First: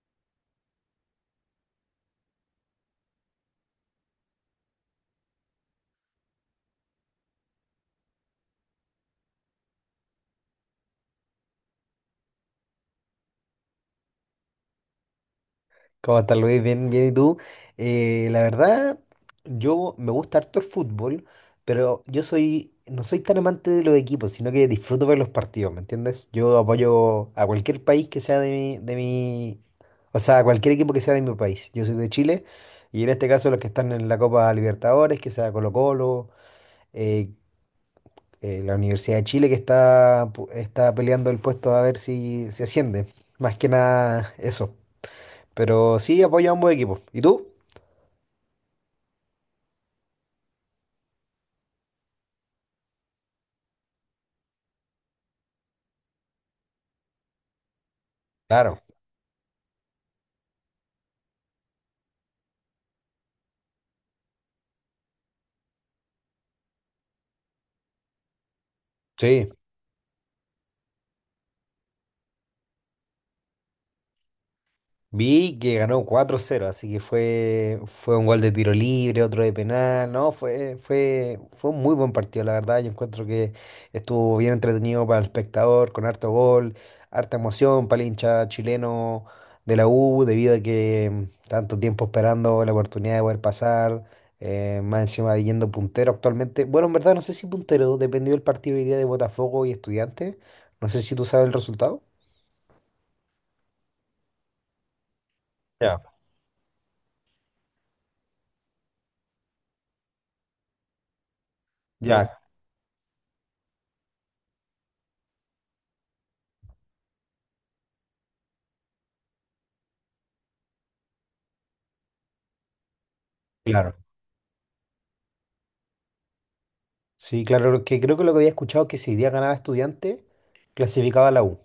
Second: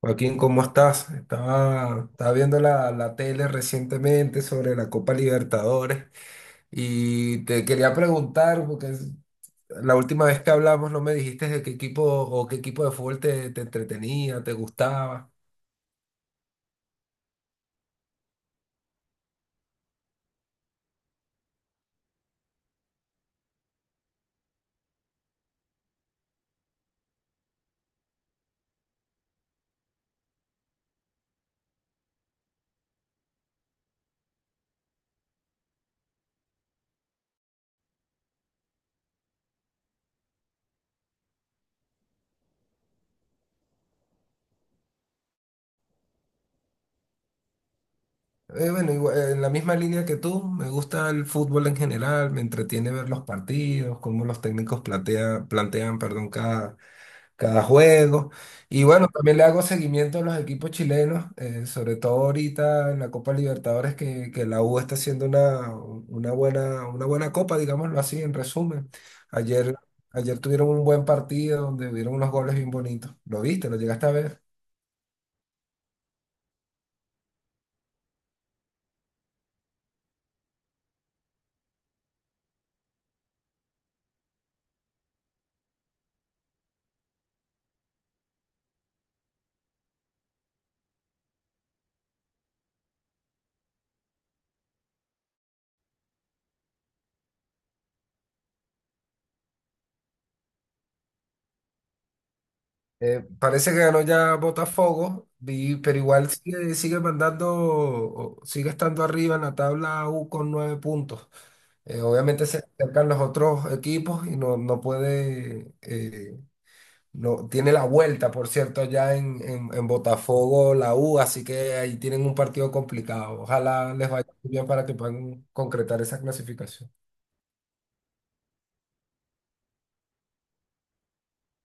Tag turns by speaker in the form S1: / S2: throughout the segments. S1: Joaquín, ¿cómo estás? Estaba viendo la tele recientemente sobre la Copa Libertadores y te quería preguntar, la última vez que hablamos no me dijiste de qué equipo o qué equipo de fútbol te entretenía, te gustaba.
S2: ¿Cómo estás, Luis? Bien, bien, ¿y tú? La verdad, yo me gusta harto el fútbol, pero no soy tan amante de los equipos, sino que disfruto ver los partidos, ¿me entiendes? Yo apoyo a cualquier país que sea o sea, a cualquier equipo que sea de mi país. Yo soy de Chile, y en este caso los que están en la Copa Libertadores, que sea Colo-Colo, eh, la Universidad de Chile que está peleando el puesto a ver si se asciende. Más que nada eso. Pero sí apoyo a ambos equipos. ¿Y tú?
S1: Bueno, igual, en la misma línea que tú, me gusta el fútbol en general, me entretiene ver los partidos, cómo los técnicos plantean, perdón, cada juego.
S2: Claro,
S1: Y bueno, también le hago seguimiento a los equipos chilenos, sobre todo ahorita en la Copa Libertadores, que la U está haciendo una buena copa, digámoslo así, en resumen.
S2: sí.
S1: Ayer, ayer tuvieron un buen partido donde hubieron unos goles bien bonitos. ¿Lo viste? ¿Lo llegaste a ver?
S2: Vi que ganó cuatro cero, así que fue un gol de tiro libre, otro de penal, no, fue un muy buen partido, la verdad. Yo encuentro que estuvo bien entretenido para el espectador, con harto gol, harta emoción para el hincha chileno de la U, debido a que tanto tiempo esperando la oportunidad de poder pasar, más encima yendo puntero actualmente. Bueno, en verdad no sé si puntero, dependió del partido hoy día de Botafogo y Estudiantes. No sé si tú sabes el resultado.
S1: Parece que ganó ya Botafogo, pero
S2: Ya,
S1: igual sigue, sigue mandando, sigue estando arriba en la tabla U con nueve puntos.
S2: ya,
S1: Obviamente se acercan los otros equipos y no, no puede, no, tiene la vuelta, por cierto, allá en Botafogo, la U, así que ahí tienen un partido complicado. Ojalá
S2: claro.
S1: les vaya muy bien para que puedan concretar esa clasificación.
S2: Sí, claro, que creo que lo que había escuchado que si hoy día ganaba estudiante, clasificaba a la U.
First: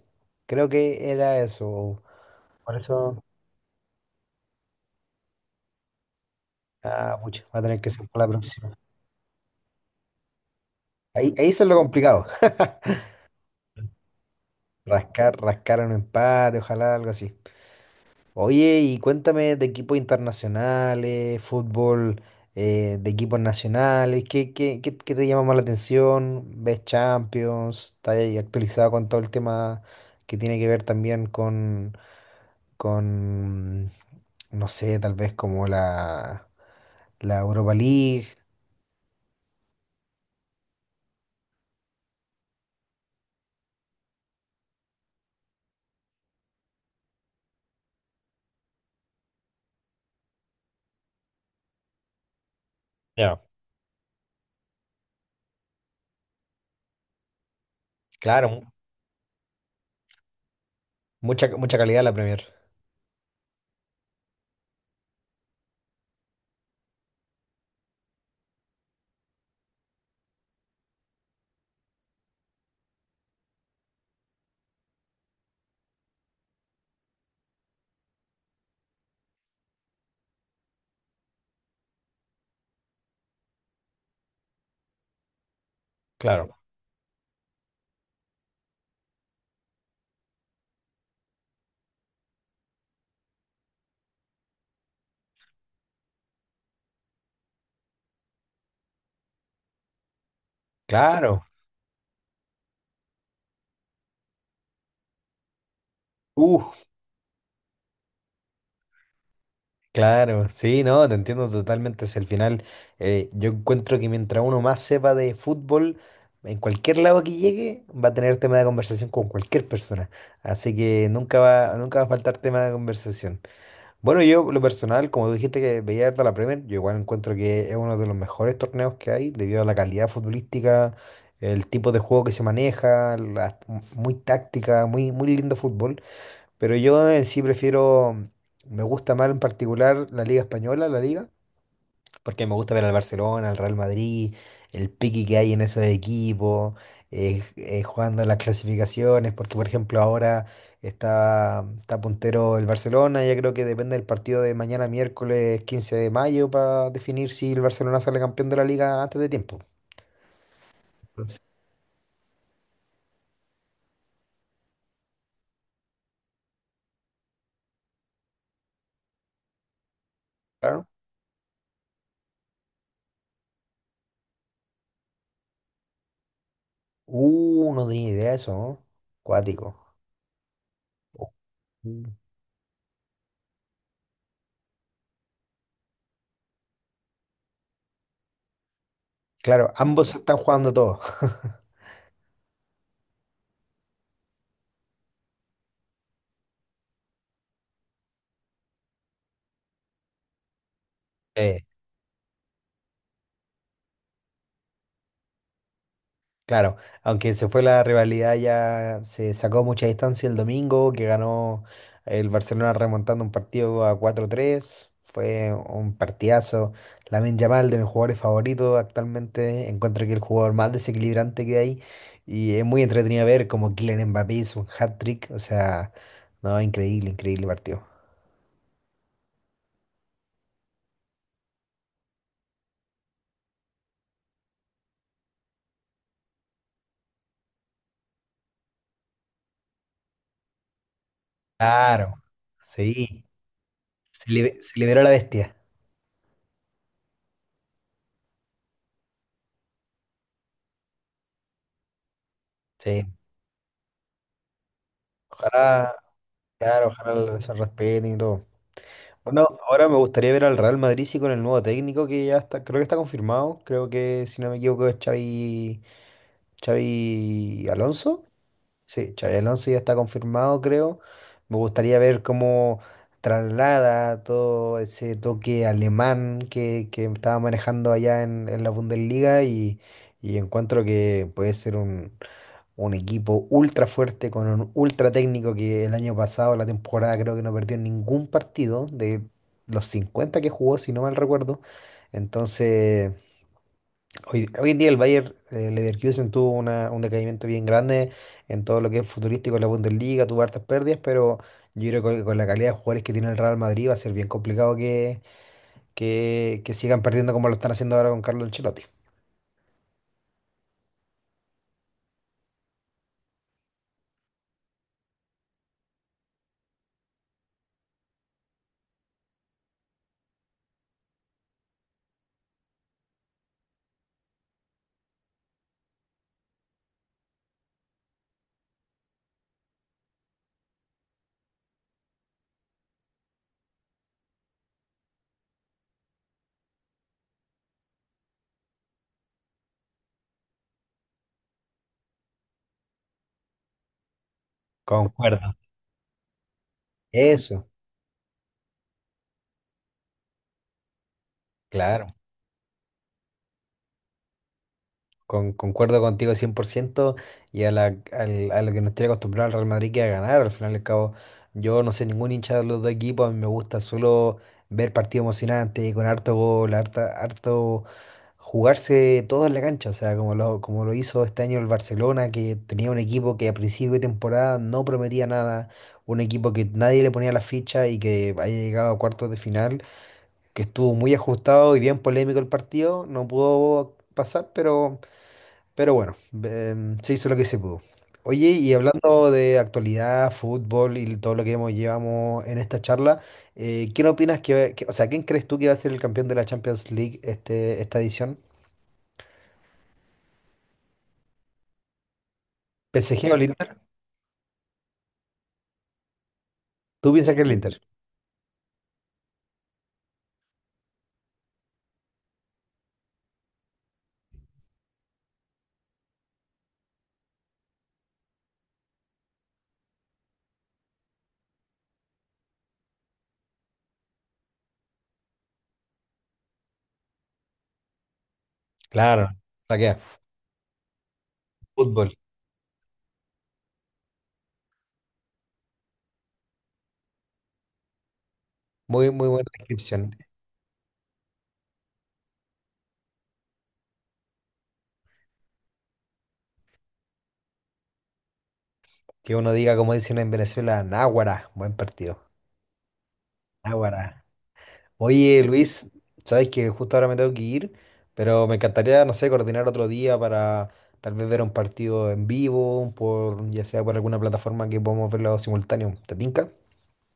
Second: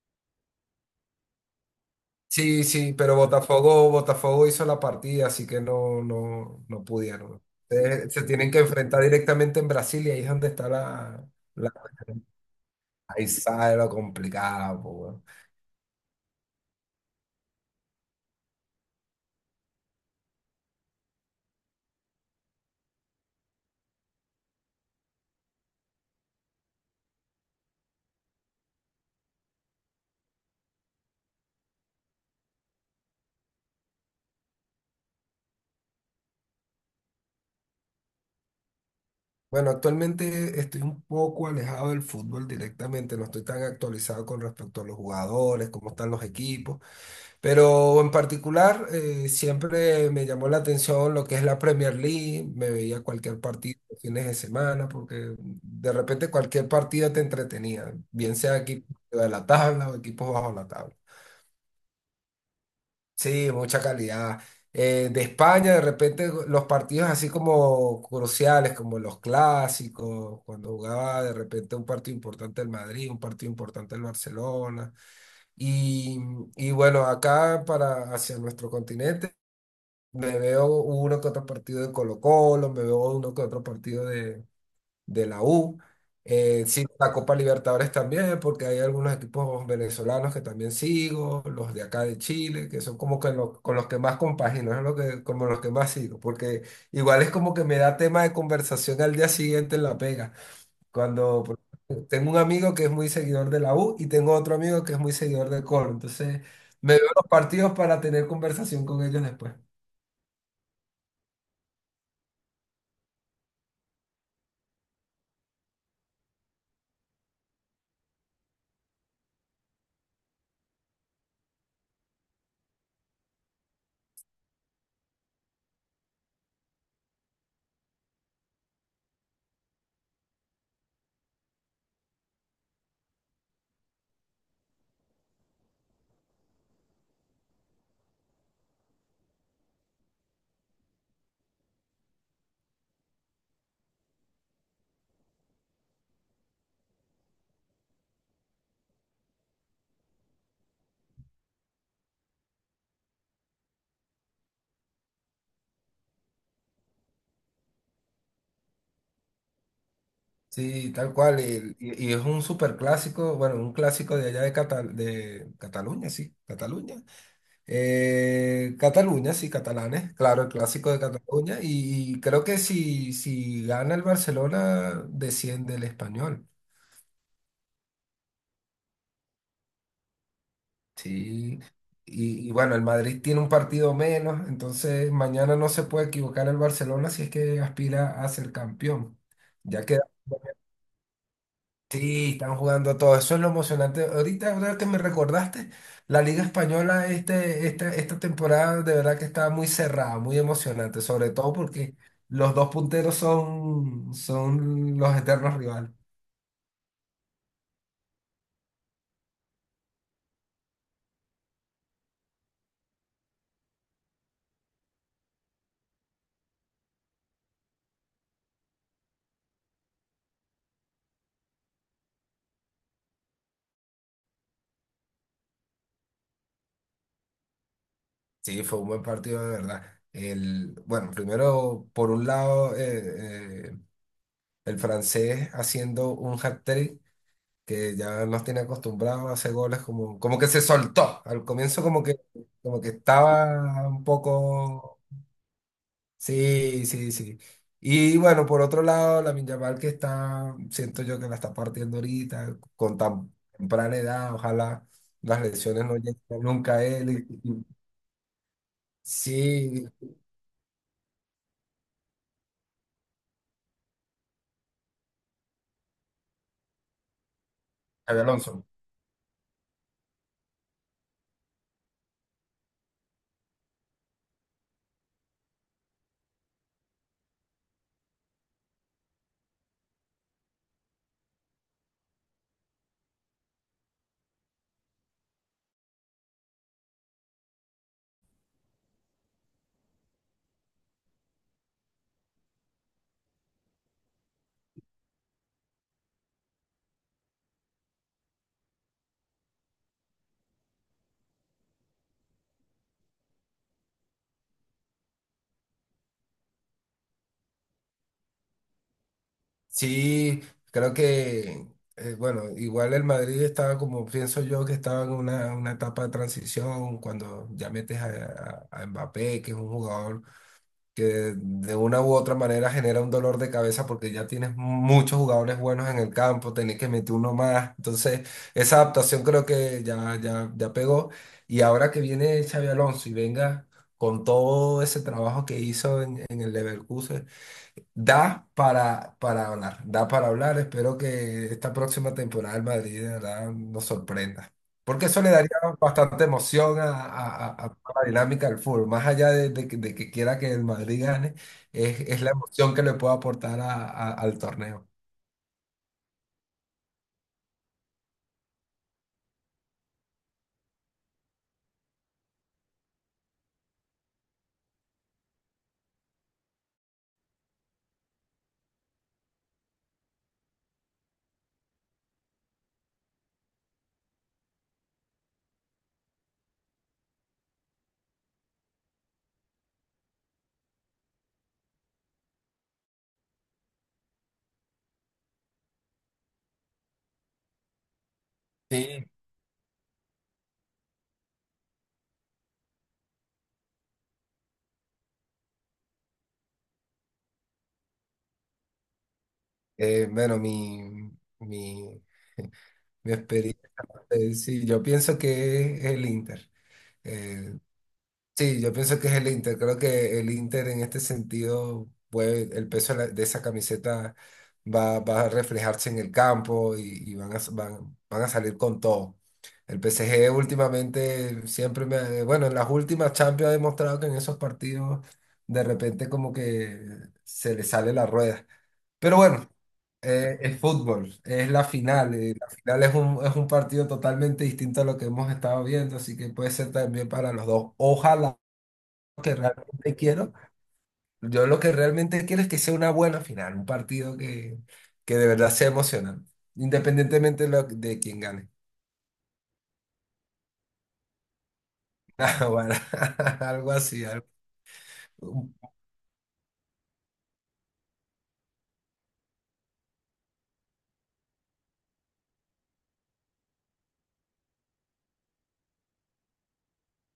S2: Creo que era eso.
S1: Sí,
S2: Por
S1: sí, pero
S2: eso,
S1: Botafogo hizo la partida, así que no, no
S2: ah,
S1: pudieron.
S2: pucha, va a tener que ser
S1: Se
S2: para la
S1: tienen que
S2: próxima.
S1: enfrentar directamente en Brasil y ahí es donde está la,
S2: Ahí eso es
S1: la...
S2: lo complicado.
S1: Ahí sale lo complicado, pues.
S2: Rascar un empate, ojalá algo así. Oye, y cuéntame de equipos internacionales, fútbol de equipos nacionales, ¿qué te llama más la atención? ¿Ves Champions? ¿Estás ahí actualizado con todo el tema que tiene que ver también con, no sé, tal vez como la Europa League?
S1: Bueno, actualmente estoy un poco alejado del fútbol directamente, no estoy tan actualizado con respecto a los jugadores, cómo están los equipos, pero en particular siempre me llamó la atención lo que es la Premier League, me veía cualquier
S2: Ya,
S1: partido los fines de semana, porque de repente cualquier partido te entretenía, bien
S2: claro,
S1: sea equipos de la tabla o equipos bajo la tabla.
S2: mucha, mucha calidad la Premier.
S1: Sí, mucha calidad. De España, de repente, los partidos así como cruciales, como los clásicos, cuando jugaba de repente un partido importante el Madrid, un partido importante el Barcelona. Y, y bueno, acá para hacia nuestro continente, me veo uno que otro partido de Colo-Colo, me veo uno que otro partido de la U.
S2: Claro,
S1: Sigo la Copa Libertadores también, porque hay algunos equipos venezolanos que también sigo, los de acá de Chile, que son como que con los que más compagino, es lo que, como los que más sigo, porque igual es como que me da tema de conversación al día siguiente en la pega. Cuando
S2: claro.
S1: por- tengo un amigo que es muy seguidor de la U y tengo otro amigo que es muy seguidor del Coro, entonces
S2: Uh,
S1: me veo los partidos para tener conversación con ellos después.
S2: claro, sí, no, te entiendo totalmente. Es el final. Yo encuentro que mientras uno más sepa de fútbol, en cualquier lado que llegue, va a tener tema de conversación con cualquier persona. Así que nunca va a faltar tema de conversación. Bueno, yo, lo personal, como tú dijiste que veía harto la Premier, yo igual encuentro que es uno de los mejores torneos que hay, debido a la calidad futbolística, el tipo de juego que se maneja, muy táctica, muy lindo fútbol. Pero yo en sí prefiero, me gusta más en particular la Liga Española, la Liga, porque me gusta ver al Barcelona, al Real Madrid, el pique que hay en esos equipos, jugando las clasificaciones, porque por ejemplo ahora está puntero el Barcelona, ya creo que depende del partido de mañana miércoles 15 de mayo para definir si el Barcelona sale campeón de la Liga antes de tiempo.
S1: Sí, tal cual.
S2: Entonces,
S1: Y es un súper clásico, bueno, un clásico de allá de, de Cataluña, sí, Cataluña. Cataluña, sí, catalanes, claro, el
S2: claro.
S1: clásico de Cataluña. Y, creo que si gana el Barcelona, desciende el español.
S2: No tenía idea de eso, ¿no? Cuático.
S1: Sí.
S2: Mm.
S1: Y bueno, el Madrid tiene un partido menos, entonces mañana no se puede equivocar el Barcelona si es que aspira a ser campeón.
S2: Claro,
S1: Ya queda.
S2: ambos están jugando todo.
S1: Sí, están jugando a todo. Eso es lo emocionante. Ahora que me recordaste, la Liga Española esta temporada de verdad que está muy cerrada, muy emocionante, sobre todo
S2: Eh,
S1: porque los dos punteros son, son los eternos rivales.
S2: claro, aunque se fue la rivalidad, ya se sacó mucha distancia el domingo, que ganó el Barcelona remontando un partido a cuatro tres. Fue un partidazo. Lamine Yamal, de mis jugadores favoritos actualmente, encuentro que el jugador más desequilibrante que hay. Y es muy entretenido ver como Kylian Mbappé hizo un hat-trick. O sea, no, increíble, increíble partido.
S1: Sí, fue un buen partido de verdad. El, bueno, primero, por un lado, el francés haciendo un hat-trick que ya nos tiene acostumbrados a hacer goles como, como que se soltó. Al comienzo
S2: Claro,
S1: como que
S2: sí.
S1: estaba un
S2: Se
S1: poco.
S2: liberó la bestia.
S1: Sí, sí, sí. Y bueno, por otro lado, la Yamal que está, siento yo que la está partiendo ahorita, con
S2: Sí.
S1: tan temprana edad, ojalá las lesiones
S2: Ojalá,
S1: no lleguen nunca a
S2: claro,
S1: él.
S2: ojalá se respeten y todo. Bueno, ahora
S1: Sí,
S2: me gustaría ver al Real Madrid sí, con el nuevo técnico que ya está, creo que está confirmado. Creo que, si no me equivoco, es Xavi, Xavi
S1: Xabi
S2: Alonso.
S1: Alonso.
S2: Sí, Xavi Alonso ya está confirmado, creo. Me gustaría ver cómo traslada todo ese toque alemán que estaba manejando allá en la Bundesliga y encuentro que puede ser un equipo ultra fuerte con un ultra técnico que el año pasado, la temporada, creo que no perdió ningún partido de los 50 que jugó, si no mal recuerdo. Entonces, hoy en día el Bayer Leverkusen tuvo un decaimiento bien grande en todo lo que es futurístico en la Bundesliga, tuvo hartas pérdidas, pero yo creo que con la calidad de jugadores que tiene el Real Madrid va a ser bien complicado que sigan perdiendo como lo están haciendo ahora con Carlo Ancelotti.
S1: Sí, creo que, bueno, igual el Madrid estaba como pienso yo que estaba en una etapa de transición, cuando ya metes a Mbappé, que es un jugador que de una u otra manera genera un dolor de cabeza porque ya tienes muchos jugadores buenos en el campo, tenés que meter uno más. Entonces, esa adaptación creo que ya pegó. Y ahora que viene Xavi Alonso y venga con todo ese trabajo que hizo en el Leverkusen, da para hablar, da para hablar. Espero que esta próxima temporada el Madrid de verdad nos sorprenda. Porque eso le daría
S2: Concuerdo.
S1: bastante emoción
S2: Eso,
S1: a toda la dinámica del fútbol. Más allá de que quiera que el Madrid gane,
S2: claro.
S1: es la emoción que le puede aportar al torneo.
S2: Concuerdo contigo 100% y a, la, a lo que nos tiene acostumbrado el Real Madrid, que a ganar. Al final y al cabo, yo no soy ningún hincha de los dos equipos. A mí me gusta solo ver partidos emocionantes con harto gol, harto jugarse todo en la cancha. O sea, como lo hizo este año el Barcelona, que tenía un equipo que a principio de temporada no prometía nada, un equipo que nadie le ponía la ficha y que haya llegado a cuartos de final, que estuvo muy ajustado y bien polémico el partido. No pudo pasar, pero. Pero bueno, se hizo lo que se pudo. Oye, y
S1: Sí.
S2: hablando de actualidad, fútbol y todo lo que hemos, llevamos en esta charla, ¿quién opinas o sea, quién crees tú que va a ser el campeón de la Champions League este, esta edición?
S1: Eh, bueno, mi, mi, mi
S2: ¿PSG o el
S1: experiencia,
S2: Inter?
S1: sí, yo pienso que es el Inter.
S2: ¿Tú piensas que el
S1: Eh,
S2: Inter?
S1: Sí, yo pienso que es el Inter. Creo que el Inter en este sentido, puede, el peso de, de esa camiseta va a reflejarse en el campo y, van a, s- van, van a salir con todo. El PSG últimamente siempre me... ha- bueno, en las últimas Champions ha demostrado que en esos partidos de repente como que se le sale la rueda. Pero
S2: Claro,
S1: bueno,
S2: la que
S1: es fútbol, es la
S2: fútbol.
S1: final. La final es un partido totalmente distinto a lo que hemos estado viendo, así que puede ser también para los dos. Ojalá
S2: Muy, muy
S1: que
S2: buena
S1: realmente
S2: descripción.
S1: quiero. Yo lo que realmente quiero es que sea una buena final, un partido que de verdad sea emocionante, independientemente de, de quién gane.
S2: Que uno diga, como dicen en Venezuela, Náguara, buen partido.
S1: Ah, bueno, algo así.
S2: Náguara. Oye, Luis, sabes que justo ahora me tengo que ir, pero me encantaría, no sé, coordinar otro día para tal vez ver un partido en vivo, por, ya sea por alguna plataforma que podamos verlo simultáneo. ¿Te tinca?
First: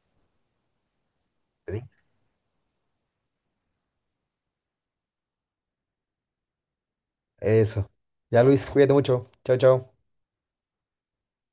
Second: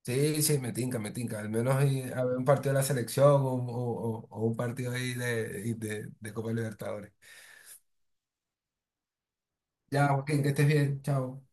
S1: Sí, sí, me tinca, me tinca. Al
S2: ¿Te
S1: menos
S2: tinca?
S1: a ver un partido de la selección o, o un partido ahí de, de Copa Libertadores.
S2: Eso. Ya, Luis, cuídate mucho. Chao, chao.
S1: Ya, Joaquín, que estés bien. Chao.